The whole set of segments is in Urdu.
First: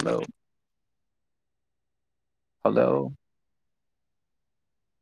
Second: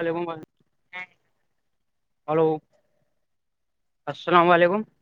ہلو لیکم ہلو [unintelligible]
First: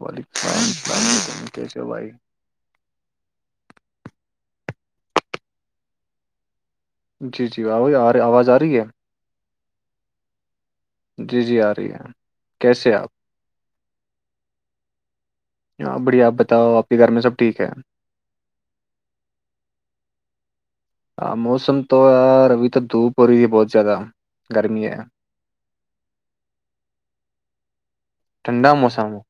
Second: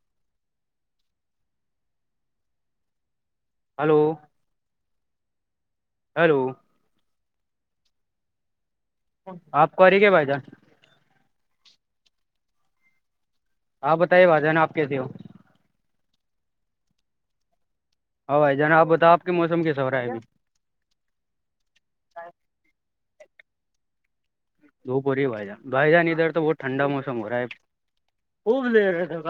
وعلیکم السلام علم کیسو بھائی ہلو ہیلو جی جی آ آ رہ آواز آ رہی ہے آپ کو ا رہے کیا بائدہ جی جی آ رہی ہے کیسے آپ آپ بتائیے با جانا آپ کیسے ہو ہ بڑھیا آپ بتاؤ آپ کے گھر میں سب ٹھیک ہے ہو بھائی جان آ بتاؤ آپ کے موس کیس ہو رہ آئے گی ہاں موسم تو یار ابھی تو دھوپ ہو رہی ت بہت زیاد دو پوری بھائی جان بھائی جان ادھر تو بہت ٹھنڈا موسم ہو رہا ہے خوب ٹھنڈا لے رہ موسم تھ ہو۔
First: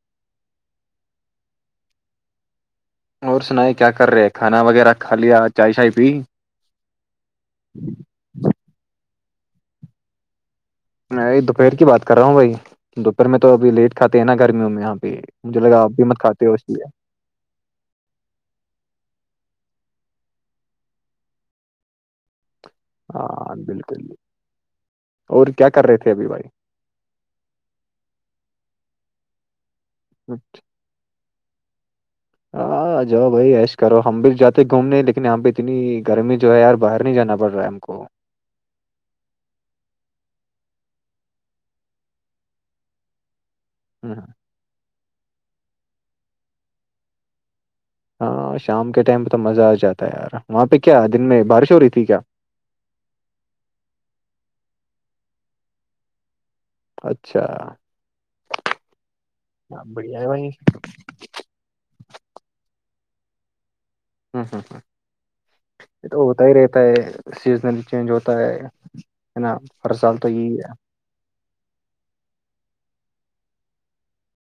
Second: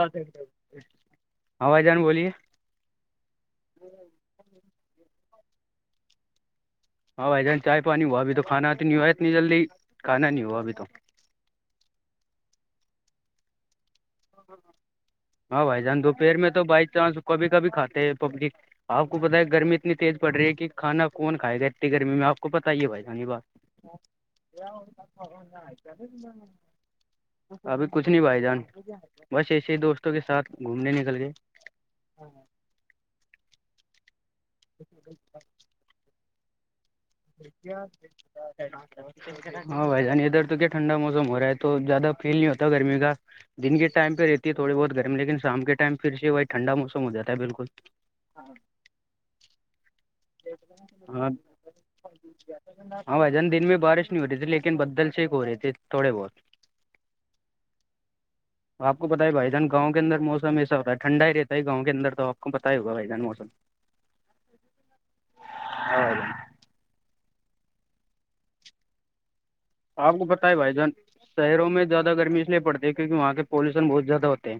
ہائی جان بولیے اور سنائ کیا کر رہے کھانا وغیرہ کا لیا چائے شائے پی ہاں بھائی جان چائے پانی ہوا ابھی تو کھانا تو نہیں ہوا اتنی جلدی کھا نہیں ہوا ابھی تو میں دوپہر کی بات کر رہا ہوں بھائی دوپہر میں تو ابھی لیٹ کھے ہیں نا گرمیوں میں یہاں پہ مجھے ہاں لگا بھائی آپ جان بھی مت دوپہر کاتے میں ہیں تو اسی بائی چانس کبھی کبھی کھاتے ہیں پبجی آپ کو پت ہے گرمی اتنی تیز پڑ رہی ہے کہ کھانا کون کھائے گا اتنی گرمی میں آپ کو کو پت یہے ہوائی گ گ ہاں بالکل بس یہ اور کیا کر رہے تھے ابھی بھائی ابھی کچھ نہیں بھائی جان بس ایسے ہی دوستوں کے ساتھ گھومنے نکل گ ہاں جاؤ بھائی ایش کرو ہم بھی جاتے گھومنے لیکن یہاں پہ اتنی گرمی جو ہے یار باہر نہیں جانا پڑ رہا ہے ہم کو ودار ہاں بھائی جانی ادھر تو کیا ٹھنڈا موسم ہو رہا ہے تو زیادہ فیل نہیں ہوتا گرمی کا دن کے ہاں ٹائم پہ رہتی ہے تھوڑی بہت گرم لیکن شام کے ٹائم پھر سے وہی ٹھنڈا موس ہو جاتا ہے بالکل ہاں شام کے ٹائم پہ تو مزہ آ جاتا ہے یار وہاں پہ کیا دن ہاں میں بارش ہو رہی تھی کیا ہاں بھائی جان دن میں بارش نہیں ہو رہی تھی لیکن بدل سے ایک ہو رہے تھے تھوڑے بہت اچھا آپ کو پتا ہے بھائی جان گاؤں کے بڑھیا ہے بھائی انروسم ایسا ہوتا ہے ھنڈا ہی رہتا ہے گاؤں کےدر تو آپ کو پتا ہی ہوگ بھائی جان موسم ہوں ہوں ہ ہاں یہ بھائی تو جان ہوتا ہی رہتا ہے سیزنل چینج ہوتا ہے ہے نا ہر سال آپ کو تو بتائی یہی بھائی جان شہروں میں زیادہ گرمی اس لیے پڑتی ہے کیونہ وہاں پالیوشن بہت زیادہ ہوتے ہیں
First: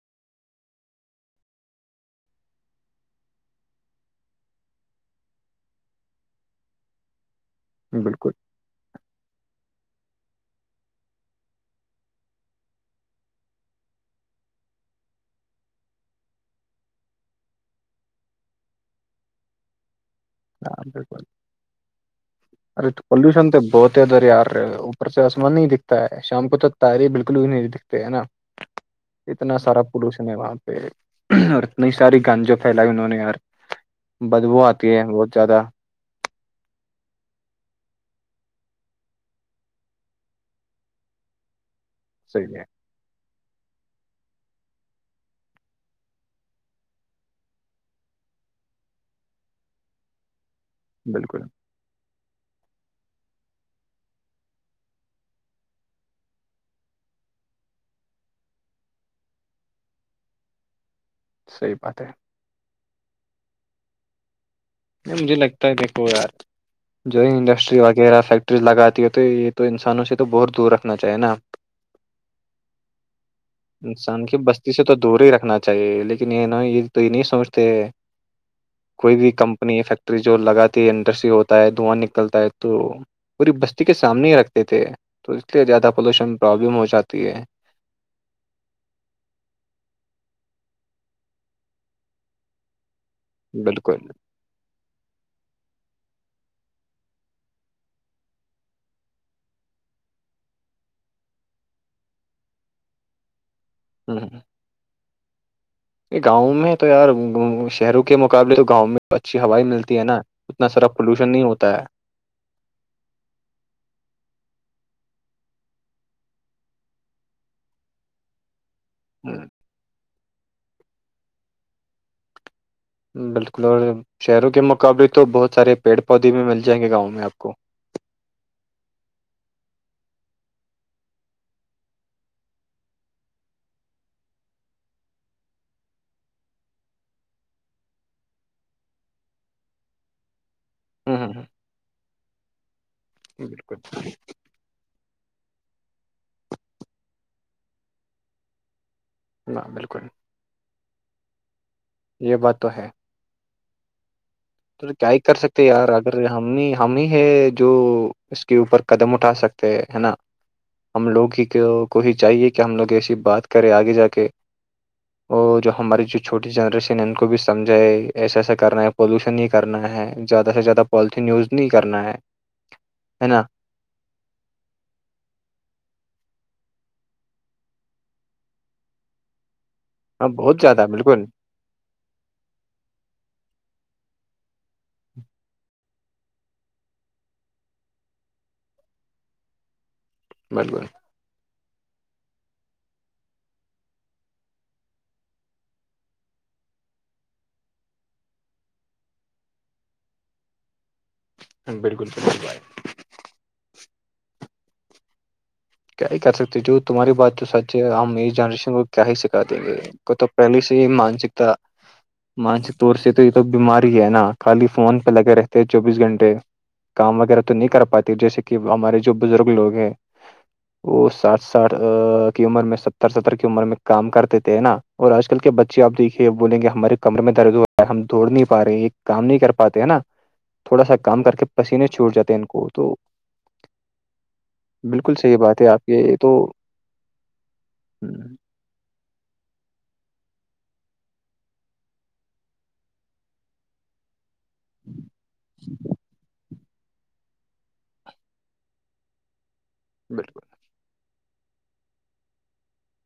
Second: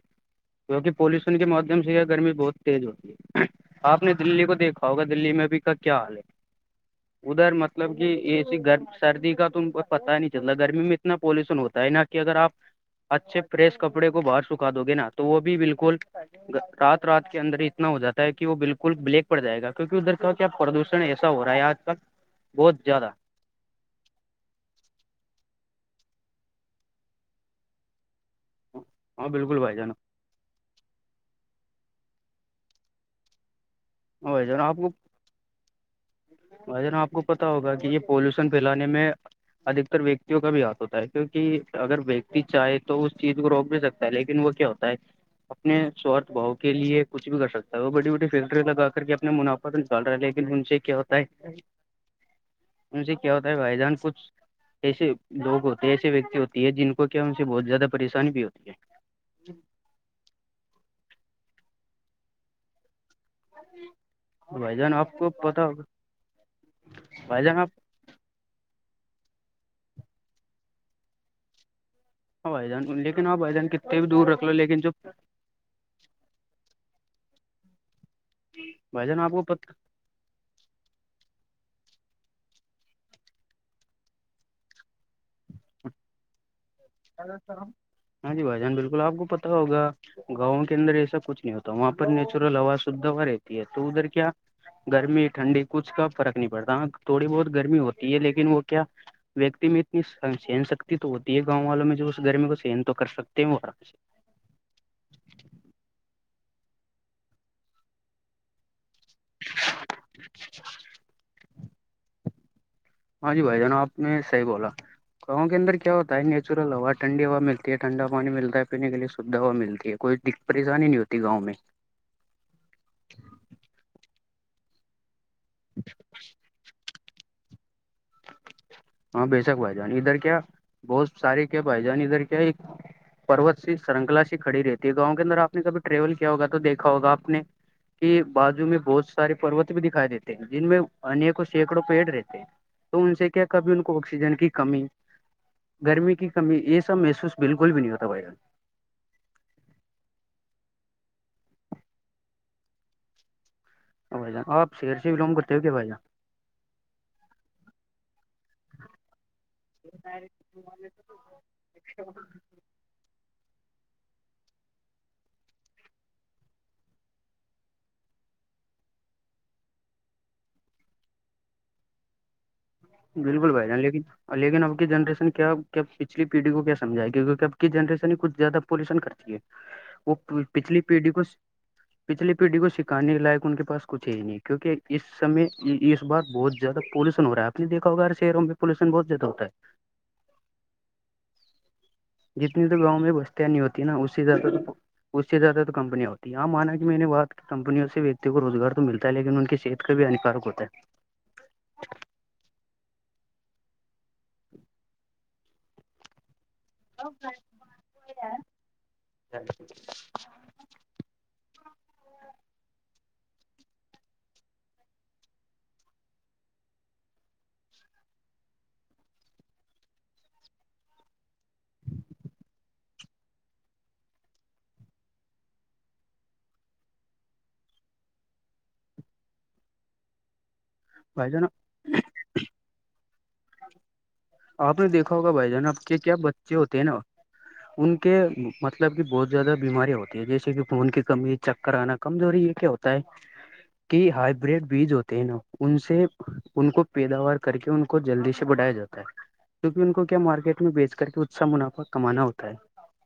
کیونکہ پیوشن کے مادھیم سے یہ گرمی بہت تیز ہوتی ہے آپ نے دللی کو دیکھا ہوگا دلی میں ابھی کا کیا حال ہے ادھر متلب مطلب ہے کہ بالکل ایسی گ سردی کا تم پتا ہی نہیں چللا گرمی میں اتنا پالوشن ہوتا ہے نہ کہ اگر آپ اچھے پریس کپڑے کو باہر سکھا دو گے نا تو وہ بھی بالکل رات رات کے اندر اتنا ہو جاتا ہے کہ وہ بالکل بلیک پڑ جائے گا کیکہ ادھر کا کیا ہاں پردوشن بالکل ایسا ہو رہا ہے آج تل ارے تو پولوشن تو بہت ا دریار اوپر سے آسمان نہیں دکھتا ہے شام کو تو تاہری بالکل بھی نہیں دکھتے ہے نا ہاں اتنا بالکل بھائی سارا جان پوش وہاں پہ اور اتنی ساری گانجا پھیلائی انہوں نے یار ہاں بھائی بدبو جان آپ آتی کو ہے بہت زیادہ بھائی آپ کو پتا ہوگا کہ یہ پولوشن پھیلانے میں ادھکتر ویکتیوں کا بھی ہاتھ ہوتا ہے کیونکہ اگر ویکتی صحیح ہے چاہے تو اس چیز کو روک بھی سکتا ہے لیکن وہ کیا ہوتا ہے اپنے سوارھ بھاؤ کے لیے کچھ بھی کر سکتا ہے وہ بڑی بڑی فیکٹری لگا کر کے اپنے منافع پت نہیں چل رہا ہے لیکن ان سے کیا ہوتا بالکل ہے ان سے کیا ہوتا ہے بھائی جان کچھ ایسے لوگ ہوتے ہیں ایسے ویکتی ہوتی ہے جن کو کیا ان سے بہت زیادہ پریشانی بھی ہوتی ہے صحیح بات ہے [unintelligible] نہیں مجھے پتا لگتا ہے ہوگا دیکھو یار جوگ بھائی جان آپ انڈسٹری والق وغیرہ فیکٹریز لگاتی ہے تو یہ تو انسانوں سے تو بہت دور رکھنا چاہیے نا ہاں بھائی جان لیکن ہاں بھائی جان کتنے بھی دور رکھ لو لیکن جب اہے لیکن یہ ن یہ تو یہ نہیں سمجھتے بھائی کوئی جان بھی آپ کو کم پتا فیکٹری جو لگاتی ہے انڈسٹری ہوتا ہے دھواں نکلتا ہے تو پوری بستی کے سامنے ہی رکھتے تھے تو اس لیے زیادہ پولوشن پرابلم ہو جاتی ہے ہاں جی بھائی جان بالکل آپ کو پت ہوگا گاؤں کے اندر ایسا کچھ نہیں ہوتا وہاں پر نیچرل ہواز شھ ہوا رہتی ہے تو ادھر بالکل کیا گرمی ٹھنڈی کچھ کا فرق نہیں پڑتا تھوڑی بہت گرمی ہوتی ہے لیکن وہ کیا ویکتی میں اتنی سہن شکتی تو ہوتی ہے گاؤں والوں میں جو اس گرمی کو سہن تو کر سکتے ہیں وہر [unintelligible] گاؤں میں تو یار شہروں کے مقابلے تو گاؤں میں اچھی ہوائ ملتی ہے نا اتنا سڑک پولوشن نہیں ہوتا ہے ہاں جی بھائی جناب آپ نے صحیح بولا گاؤں کے انر کیا ہوتا ہے نیچرل ہوا ٹنڈی ہوا ملتی ہے ٹھنڈ پانی ملتا ہے پینے کے لیے سویدھا ہو ہوں، ملتی ہے کوئی پریشانی نہیں ہوتی گاؤں میں بالکل اور شہروں کے مقابلے تو بہت سارے پیڑ پودے بھی مل جائیں گے گاؤں میں آپ کو ہاں بے شک بھائی جان ادھر کیا بہت سارے کیا بھائی جان ادھر کیا ایک پروت سی سرنکلا سی کڑی رہتی ہے گاؤں کے اندر آپ نے کبھی ٹریول کیا ہوگ تو دیکھا ہوگا آپ نے کی بازو میں بہت سارے پ پروت بھی دکھائی دیتے ہیں جن میں ہوں ہوں انیکوں ہوں سینکڑوں پیڑ رہتے ہیں تو ان سے کیا کبھی ان بالکل کو آکسیجن کی کمی گرمی کی کمی یہ سب محسوس بالکل بھی نہیں ہوتا بھائی جان ہاں بالکل یہ بات تو ہے ا جا آ تو کیا ہی کر سکتے یار اگر ہم ہم ہی ہے جو اس کے اوپر قدم اٹھا سکتے ہیں ہے نا ہم لوگ ہی کو ہی چاہیے کہ کہ ہم لوگ ایسی بات کریں آگے جا کے اور جو ہماری جو چھوٹی جنریشن ہے ان کو بھی سمجھائے ایسا ایسا کرنا ہے پولوشن نہیں کرنا ہے زیادہ سے زیادہ پالیتین یوز نہیں کرنا ہے ہے نا بالکل بھائی جان لیکن اور لیکن اب کی جنریشن کیا پچلی پیڑھی کو کیا سمھائے گی کیونکہ اب کی جنریشن ہی کچھ زیادہ پولیوشن کرتی ہے [unintelligible] وہ پچھلی زیادہ پیڑھی کو بالکل پچھلی پیڑھی کو سکھانے کے لائق ان کے پاس کچھ ہی نہیں ہے کیونکہ اس سے اس بات بہت زیادہ پالوشن ہوا ہےپ نےیکا ہر شہوں میں پولوشن بتیادہ ہوتا ہے بل بائے جتنی تو گاؤں میں بستیاں نہیں ہوتی نا اسی زیادہ اس سے زیادہ تو کمپنییا ہوتی ہیں ہاں مانا جی میں نے بات کمپنیوں سے وتی کو روزگار تو ملتا ہے لیکن ان کی صحت کا بھی ہانیکارک ہوتا ہے بالکل بکل کیا ہی کر سکتے جو تمہاری بات جو سچ ہے ہم اس جنریشن کو کیا ہی سکھا ہے دیں گےب پہلی سے مانسکتا مانسک طور سے تو یہ تو بیمار ہی ہے نا خالی فون پہ لگے رہتے ہیں چوبیس گھنٹے کام وغیرہ تو نہیں کر پاتی جیسے کہ ہمارے جو بزرگ لوگ ہیں وہ ساتھ ساٹھ کی عمر میں ستر ستر کی عمر میں کام کرتے تھے نا اور آج کل کے بچے آپ دیکھیے بولیں گے ہمارے کمر میں درد ہوا ہے ہم دوڑ نہیں پا رہے ہیں یہ کام نہیں کر پاتے ہیں نا تھوڑا سا کام بھائی کر جان کے پسینے چھوٹ جاتے ان کو تو آپ نے بالکل دیکھا ہوگا صحیح بھائی بات جان ہے آپ کے کیا یہ تو بچے ہوتے ہیں نا ان کے ہوں، مطلب کہ بہت زیادہ بیمارییاں ہوتی ہے جیسے کہ خون کی کمی چکر آنا کمزوری یہ کیا ہوتا ہے کہ ہائیبریڈ بیج ہوتے ہیں نا ان سے ان کو پیداوار کر کے ان کو جلدی سے بڑھایا جاتا ہے کیہ ان کو کیا بالکل مارکیٹ میں بیچ کر کے اا منافع کمانا ہوتا ہے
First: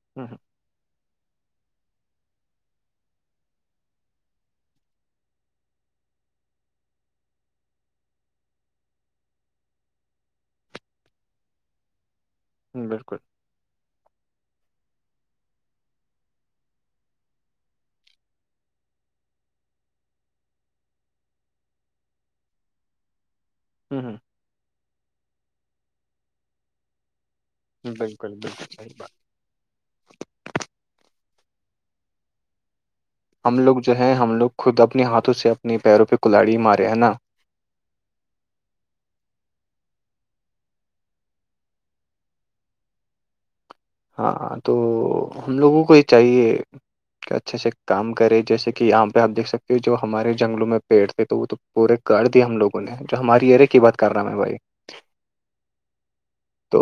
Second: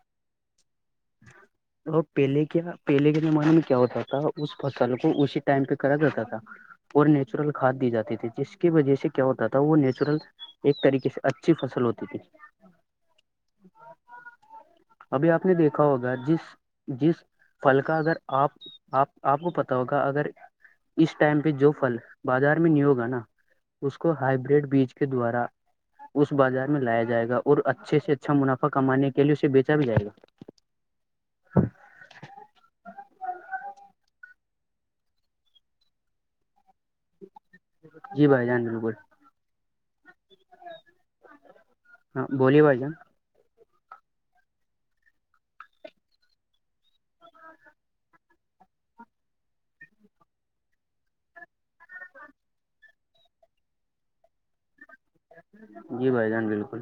[inaudible] اور پہلے کیا پہلے کے زمانے میں کیا ہوتا تھا اس فصل کو اسی ٹائم پہ کرا جاتا تھا اور نیچرل کھاد دی جاتی تے جس کی وجہ سے کیا ہوتا تھا وہ نیچرل ایک طریقے سے اچھی فصل ہوتی تھی ہ بالکل ابھی آپ نے دیکھا ہوگا جس جس پل کا اگر آپ آپ آپ کو پتا ہوگا اگر اس ٹائم پہ جو پھل بازار میں نہیں ہوگا نا اس ہوں، کو ہوں، ہائیبرڈ بیج کے دوارا اس بازار میں لایا جائے گا اور اچھے سے اچھا بالکل بالکل منافع صحیح بات کمانے کے لیے اسے بیچا بھی جائے گا ہم لوگ جو ہے ہم لوگ خود اپنے ہاتھوں سے اپنے پیروں پہ کلاڑی مارے ہیں نا جی بھائی جان بالکل ہاں بولی باز ہاں تو ہم لوگوں کو یہ چاہیے اچھے سے کام کرے جیسے کہ یہاں پہ آپیکھ سکتے ہو جو ہمارے جنگلوں میں پیڑ تھے تھے وہ تو پورے کر دیے ہم لوگوں نے جو ہماری ایریا کی بات کر رہا میں بھائی جی بھائی جان بالکل تو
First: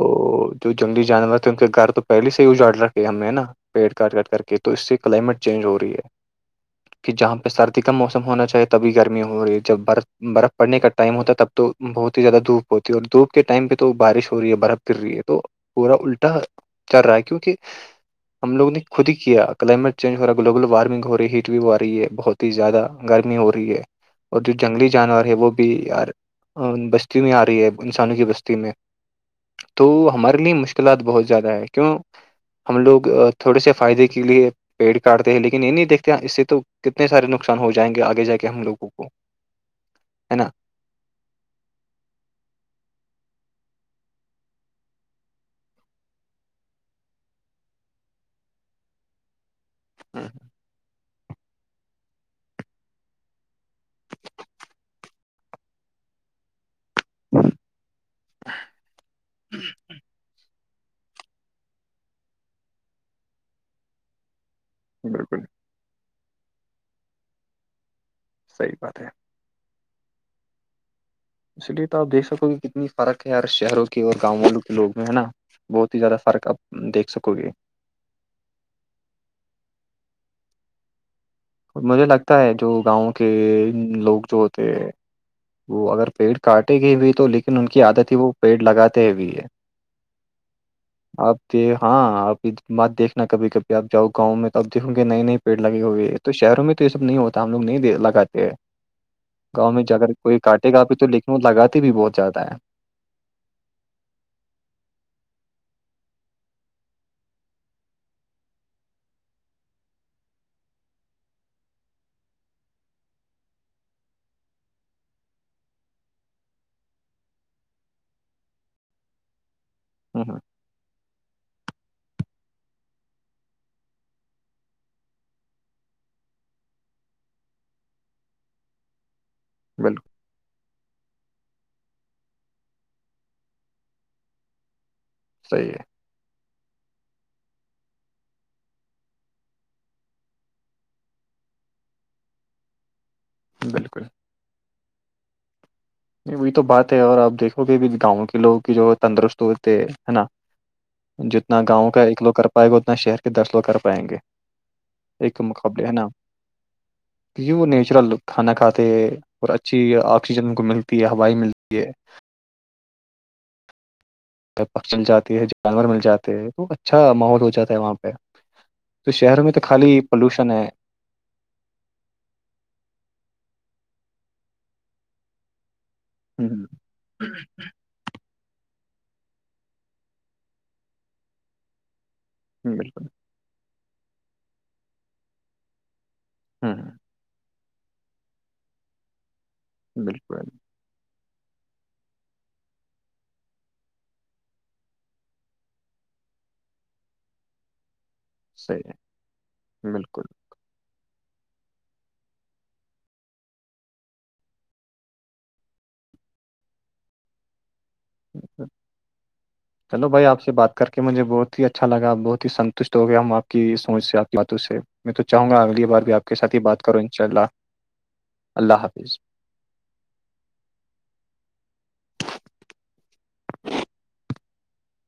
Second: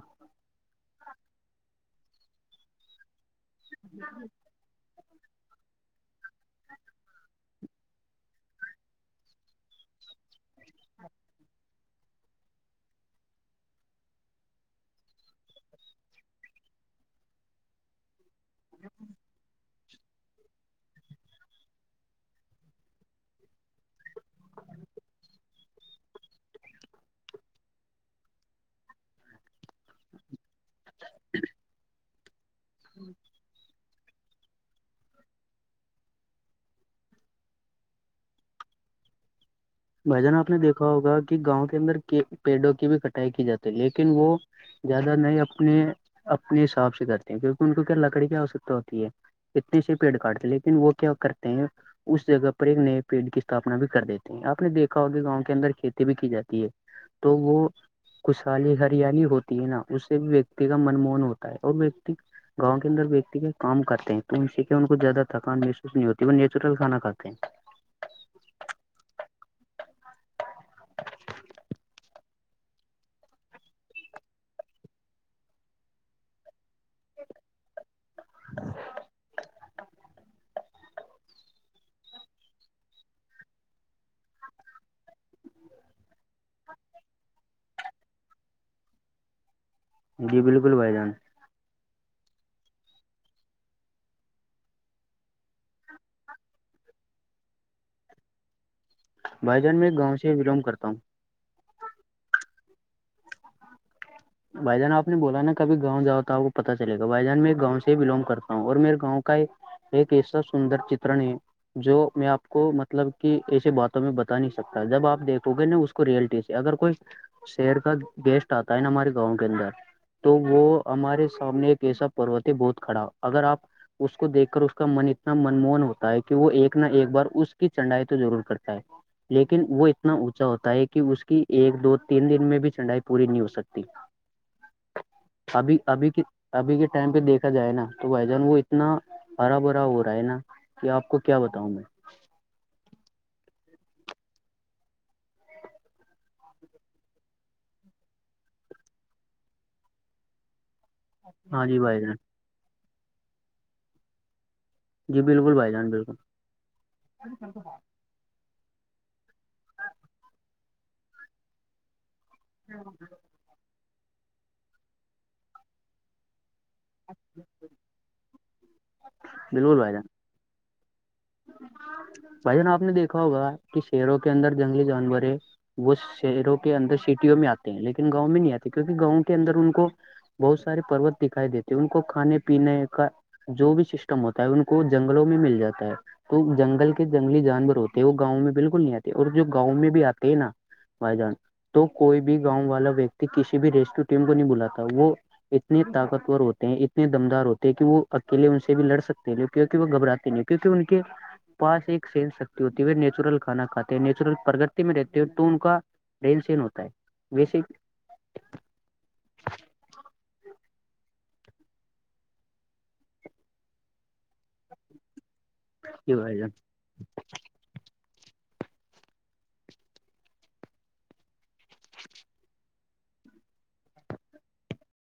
جو جنگلی جانور تھے ان کے گھر تو پہلے سے ہی اجاڑ رکھے ہم نے نا پیڑ کاٹ کاٹ کر کے تو اس سے کلائمیٹ چینج ہو رہی ہے کہ جہاں پہ سردی کا موسم ہونا چاہیے تبھی گرمی ہو رہی ہے جب برف برف پڑنے کا ٹائم ہوتا ہے تب تو بہت ہی زیادہ دھوپ ہوتی ہے اور دھوپ کے ٹائم پہ تو بارش ہو رہی ہے برف گر رہی ہے تو پورا الٹا چل رہا ہے کیونکہ ہم لوگوں نے خود ہی کیا کلائمیٹ چینج ہو رہا ہے گلوبل وارمنگ ہو رہی ہیٹ بھی ہوا رہی بہت ہی زیادہ گرمی ہو رہی ہے اور جو جنگلی جانور ہے وہ بھی یار بستی میں آ رہی ہے انسانوں کی بستی میں تو ہمارے لیے مشکلات بہت زیادہ ہے کیوں ہم لوگ تھوڑے سے فائدے کے لیے پیڑ کاٹتے ہیں لیکن یہ نہیں دیکتے اس سے تو کتنے سارے نقصان ہو جائیں گے آگے جا کے ہم لگوں کو ھ [unintelligible] [inaudible] بھ جان آپ نے دیکھا ہوگا کہ گاؤں کے اندر پیڑوں کی بھی کٹائی کی جاتی ہے لیکن وہ زیادہ نہیں اپنے اپنے حساب سے کرتے ہیں کیونکہ ان کو کیا لکڑی کی آوشکتا ہوتی ہے اتنے سے پیڑ کاٹتے لیکن وہ کیا کرتے ہیں اس جگہ پر ایک نئے پیٹ کی استھپنا بھی کر دیتے ہیں آپ اپپ نے دیکا ہوگ کہ گاؤں کے اندر کھیتی بھی کی جاتی ہے تو وہ خشالی ہریالی ہوتی ہے نا اسے بھی کا من موہن ہوتا ہے اور ویکتی گاؤں کے اندر ویکتی کے کام کرتے ہیں تو ان سیکھے ان کو زیادہ بالکل تھکان محسوس نہیں ہوتی وہ نیچرل کھانا کاتے ہیں صحیح بات ہے اسی لیے تو آپ دیکھ سکو کہ کتنی فرق ہے یار شہروں کے اور گاؤں والوں کے لوگ میں ہے نا بہت ہی زیادہ فرق آپ دیکھ سکو گے ںں [unintelligible] مجھے لگتا ہے جو گاؤں کے لوگ جو ہوتے ہیں وہ اگر پیڑ کاٹے گ بھی تو لیکن ان کی عادت ہی وہ پیڑ لگاتے بھی ہے جی بالکل بھائی جان آپ د ہاں آپ کی بات دیکھنا کبھی کبھی آپ جاؤ گاؤں میں تو آپ دیکو گے نئے نئے پیڑ لگے ہوئے تو شہروں میں تو یہ سب نہیں ہوتا ہم لوگ نہیں لگاتے ہیں بھائی گاؤں جان میں اگر سے کوئی بلونگ کاٹے کرتا ہوں کاپے تو لن لگاتے بھی بہت زیادہ ہے بھائی جان آپ نے بولا نا کبھی گاؤں جاؤ تو آپ کو پتا چلےا بھائی جان میں گاؤں سے ہی بلونگ کرتا ہوں اور میر گاؤں کا یہ ایک ایسا سندر چترن ہے جو میں آپ کو مطلب کہ ایسے باتوں میں بتا نہیں سکتا جب آپ دیکھو گے نا اس ریئلٹی سے اگر کوئی شہر کا گیسٹ آتا ہے نا ہمارے گاؤں کے اندر تو ہ وہ ہمارے سامنے ایک ایسا پوتی بہت کھڑا اگر آپ اس کو دیکھ کر اس کا من اتنا من موہن ہوتا ہے کہ وہ ایک نہ ایک بار اس کی چنڈائی تو ضرور کرتا ہے لیکن وہ بالکل اتنا اونچا ہوتا ہے کہ اس کی ایک دو تین دن میں بھی چڑائی پوری نہیں ہو سکتی صحیح ہمھی ہے اھی کہ ابھی کے ٹائم پہ دیکھا جائے نا تو بھائی جان وہ اتنا ہرا بھرا ہو رہا ہے نا کہ آپ کو کیا بتاؤں میں بالکل نہیں وہی تو بات ہے اور آپ دیکھو گے اب گاؤں کے لوگ جو تندرست ہوتے ہیں ہے نا جتنا ہاں جی گاؤں بھائی کا جان ایک لوگ کر پائے گا اتنا شہر کے دس لوگ کر پائیں گے جی ایک بالکل بھائی مقابلے جان ہے نا بالکل یو نیچرل کھانا کھاتے ہے اور اچھی آکسیجن کو ملتی ہے ہوائ ملتی ہے ہوں ج پکش مل جاتی ہے جانور مل جاتے ہیں تو اچھا ماحول ہو جاتا ہے وہاں پہ تو شہروں میں تو خالی پولوشن ہے آ [unintelligible] بھائی جان آپ نے دیکھا ہوگا کہ شہروں کے اندر جنگلی جانور ہے وہ ہ چروں کے اندر سیٹیوں میں آتے ہیں لیکن گاؤں میں نہیں آتی کیونکہ گاؤں کے اندر ان کو بہت سارے پ پروت دکھائی دیتے ہیں ان کو کھانے پ پینے بالکل کا جو بھی سسٹم ہوتا ہے ان کو جنگلوں میں مل جاتا ہے تو ہ جنگل کے جنگلی جانور ہوتے ہیں وہ گاؤں میں بالکل نہیں آتے اور جو گاؤں میں بھی آتے ہیں بالکل نا بھائی جان تو کوئی بھی گاؤں والا ویکتی کسی بھی ریسکیو ٹیم کو نہیں بلااتتا وہ اتنے طاقتور ہوتے ہیں اتنے دمدار ہوتے ہیں کہ وہ اکیلے ان سے صحیح بھی لڑ ہے سکتے ہیں کیونک وہ گبراتے بالکل نہیں کیونکہ ان کے پاس ایک سینس شکتی ہوتی ہے وہ نیچرل کھانا کھاتے ہیں نیچرل پرگگرتی میں رہتے ہیں تو ان کا رین سین ہوتا ہے ویس جی ہ [unintelligible] چلو بھائی آپ سے بات کر کے مجھے بہت ہی اچھا لگا بہت ہی ستوشٹ ہو گیا ہم آپ کی سوچ سے آ باتوں سے میں تو چاہوں گا اگلی بار بھی آپ کے ساتھ ہی بات کرو ان شاء اللہ اللہ حافظ